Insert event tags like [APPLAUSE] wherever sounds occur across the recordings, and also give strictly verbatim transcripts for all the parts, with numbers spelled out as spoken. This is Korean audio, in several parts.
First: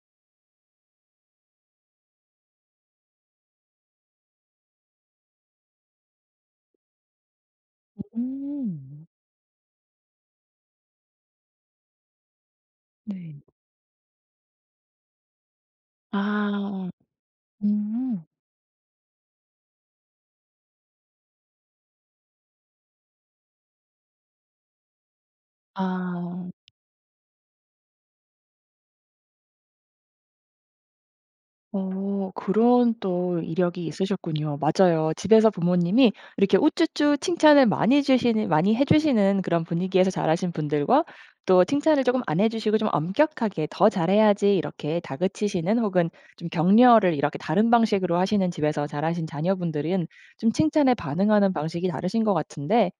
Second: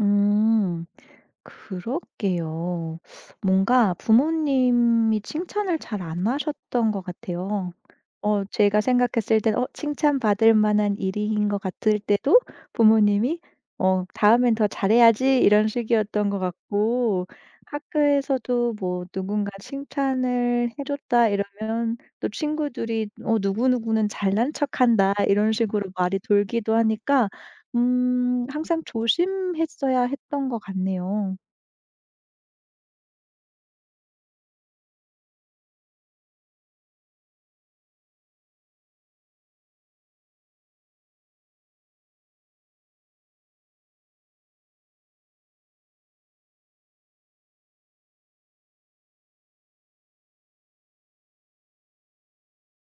음. 그렇게요. 뭔가 부모님이 칭찬을 잘 안 하셨던 것 같아요. 어 제가 음. 생각했을 때 어 칭찬받을 만한 일인 것 같을 때도 부모님이 네. 어 "다음엔 더 잘해야지." 이런 식이었던 것 아. 같고 음. 학교에서도 뭐 "누군가 칭찬을 해줬다." 이러면 또 친구들이 어 "누구누구는 잘난척한다." 이런 식으로 말이 아. 돌기도 하니까 음 항상 조심했어야 했던 것 같네요. 어 그런 또 이력이 있으셨군요. 맞아요. 집에서 부모님이 이렇게 우쭈쭈 칭찬을 많이 해 주시는 많이 해 주시는 그런 분위기에서 자라신 분들과 또 칭찬을 쪼금 안 해주시고 좀 엄격하게 "더 잘해야지." 이렇게 다그치시는 혹은 좀 격려를 이렇게 다른 방식으로 하시는 집에서 자라신 자녀분들은 좀 칭찬에 반응하는 방식이 다르신 것 같은데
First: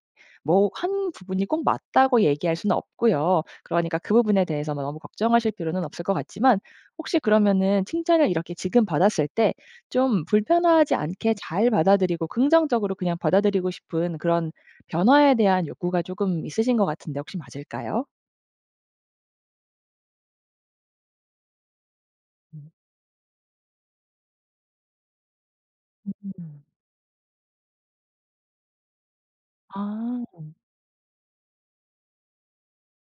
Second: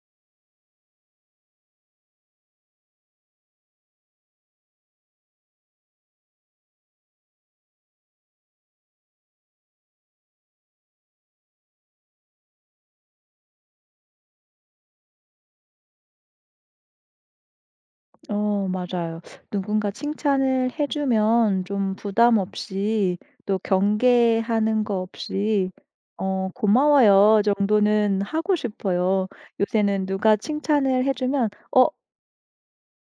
뭐 한 부분이 꼭 맞다고 얘기할 수는 없고요. 그러니까 그 부분에 대해서 너무 걱정하실 필요는 없을 것 같지만 혹시 그러면은 칭찬을 이렇게 지금 받았을 때 좀 불편하지 않게 잘 받아들이고 긍정적으로 그냥 받아들이고 싶은 그런 변화에 대한 욕구가 조금 있으신 것 같은데 혹시 맞을까요? 어 맞아요. 누군가 칭찬을 해 주면 좀 부담 없이 또 경계하는 거 없이 어 음음. '고마워요.' 정도는 하고 싶어요. 요새는 아. 누가 칭찬을 해 주면 "어."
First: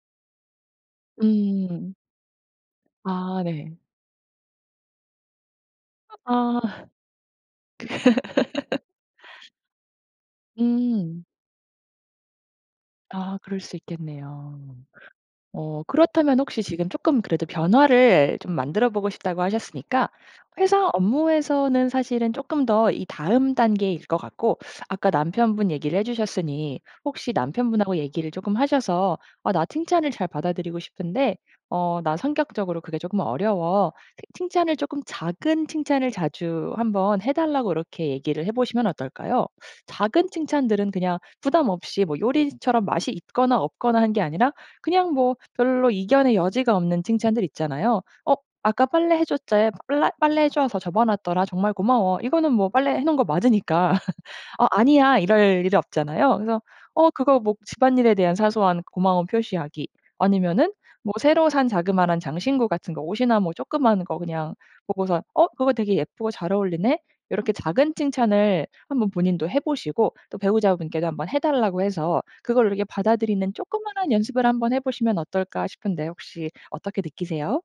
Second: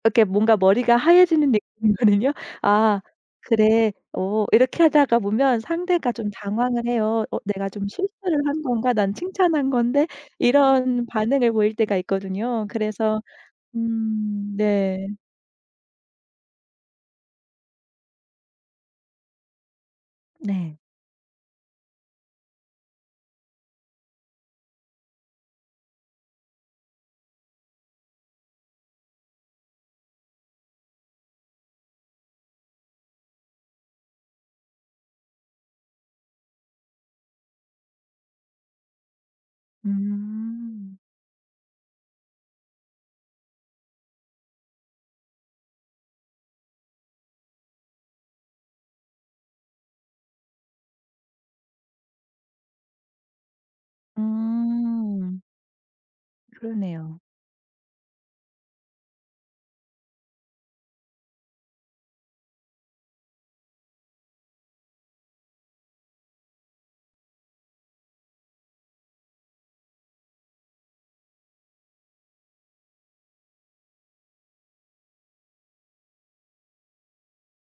이렇게 뭔가 머리가 하얘지는 음. 느낌이거든요. "아 아 네. 그래 어." 이렇게 하다가 보면 상대가 좀 아. 당황을 해요. 어 '내가 좀 실수를 한 건가? 난 [LAUGHS] 칭찬한 건데.' 이런 음. 반응을 보일 때가 있거든요. 그래서 아 그럴 수 음 있겠네요. 네. 어 그렇다면 혹시 지금 쪼끔 그래도 변화를 좀 만들어보고 싶다고 하셨으니까 네. 회사 업무에서는 사실은 쪼끔 더 이 다음 단계일 것 같고 아까 남편분 얘기를 해주셨으니 혹시 남편분하고 얘기를 쪼끔 하셔서 "아 나 칭찬을 잘 받아들이고 싶은데 어 나 성격적으로 그게 쪼끔 어려워." 칭찬을 쪼끔 작은 칭찬을 자주 한번 해 달라고 이렇게 얘기를 해 보시면 어떨까요? 작은 칭찬들은 음. 그냥 부담 없이 뭐 요리처럼 맛이 있거나 없거나 한 게 아니라 그냥 뭐 별로 이견의 여지가 없는 칭찬들 있잖아요. 어 "아까 빨래해 줬자야 쁠라 빨래해줘서 접어 놨더라. 정말 고마워." 이거는 뭐 빨래해 놓은 거 맞으니까 "어 아니야." 음. 이럴 일이 없잖아요. 그래서 어 그러네요. 그거 뭐 '집안일에 대한 사소한 고마움 표시하기' 아니면은 뭐 새로 산 자그만한 장신구 같은 거 옷이나 뭐 쪼끄마한 거 그냥 보고서 어 "그거 되게 예쁘고 잘 어울리네?" 요렇게 작은 칭찬을 한번 본인도 해 보시고 또 배우자분께도 한번 해 달라고 해서 그걸 이렇게 받아들이는 쪼끄마한 연습을 한번 해 보시면 어떨까 싶은데 혹시 어떻게 느끼세요?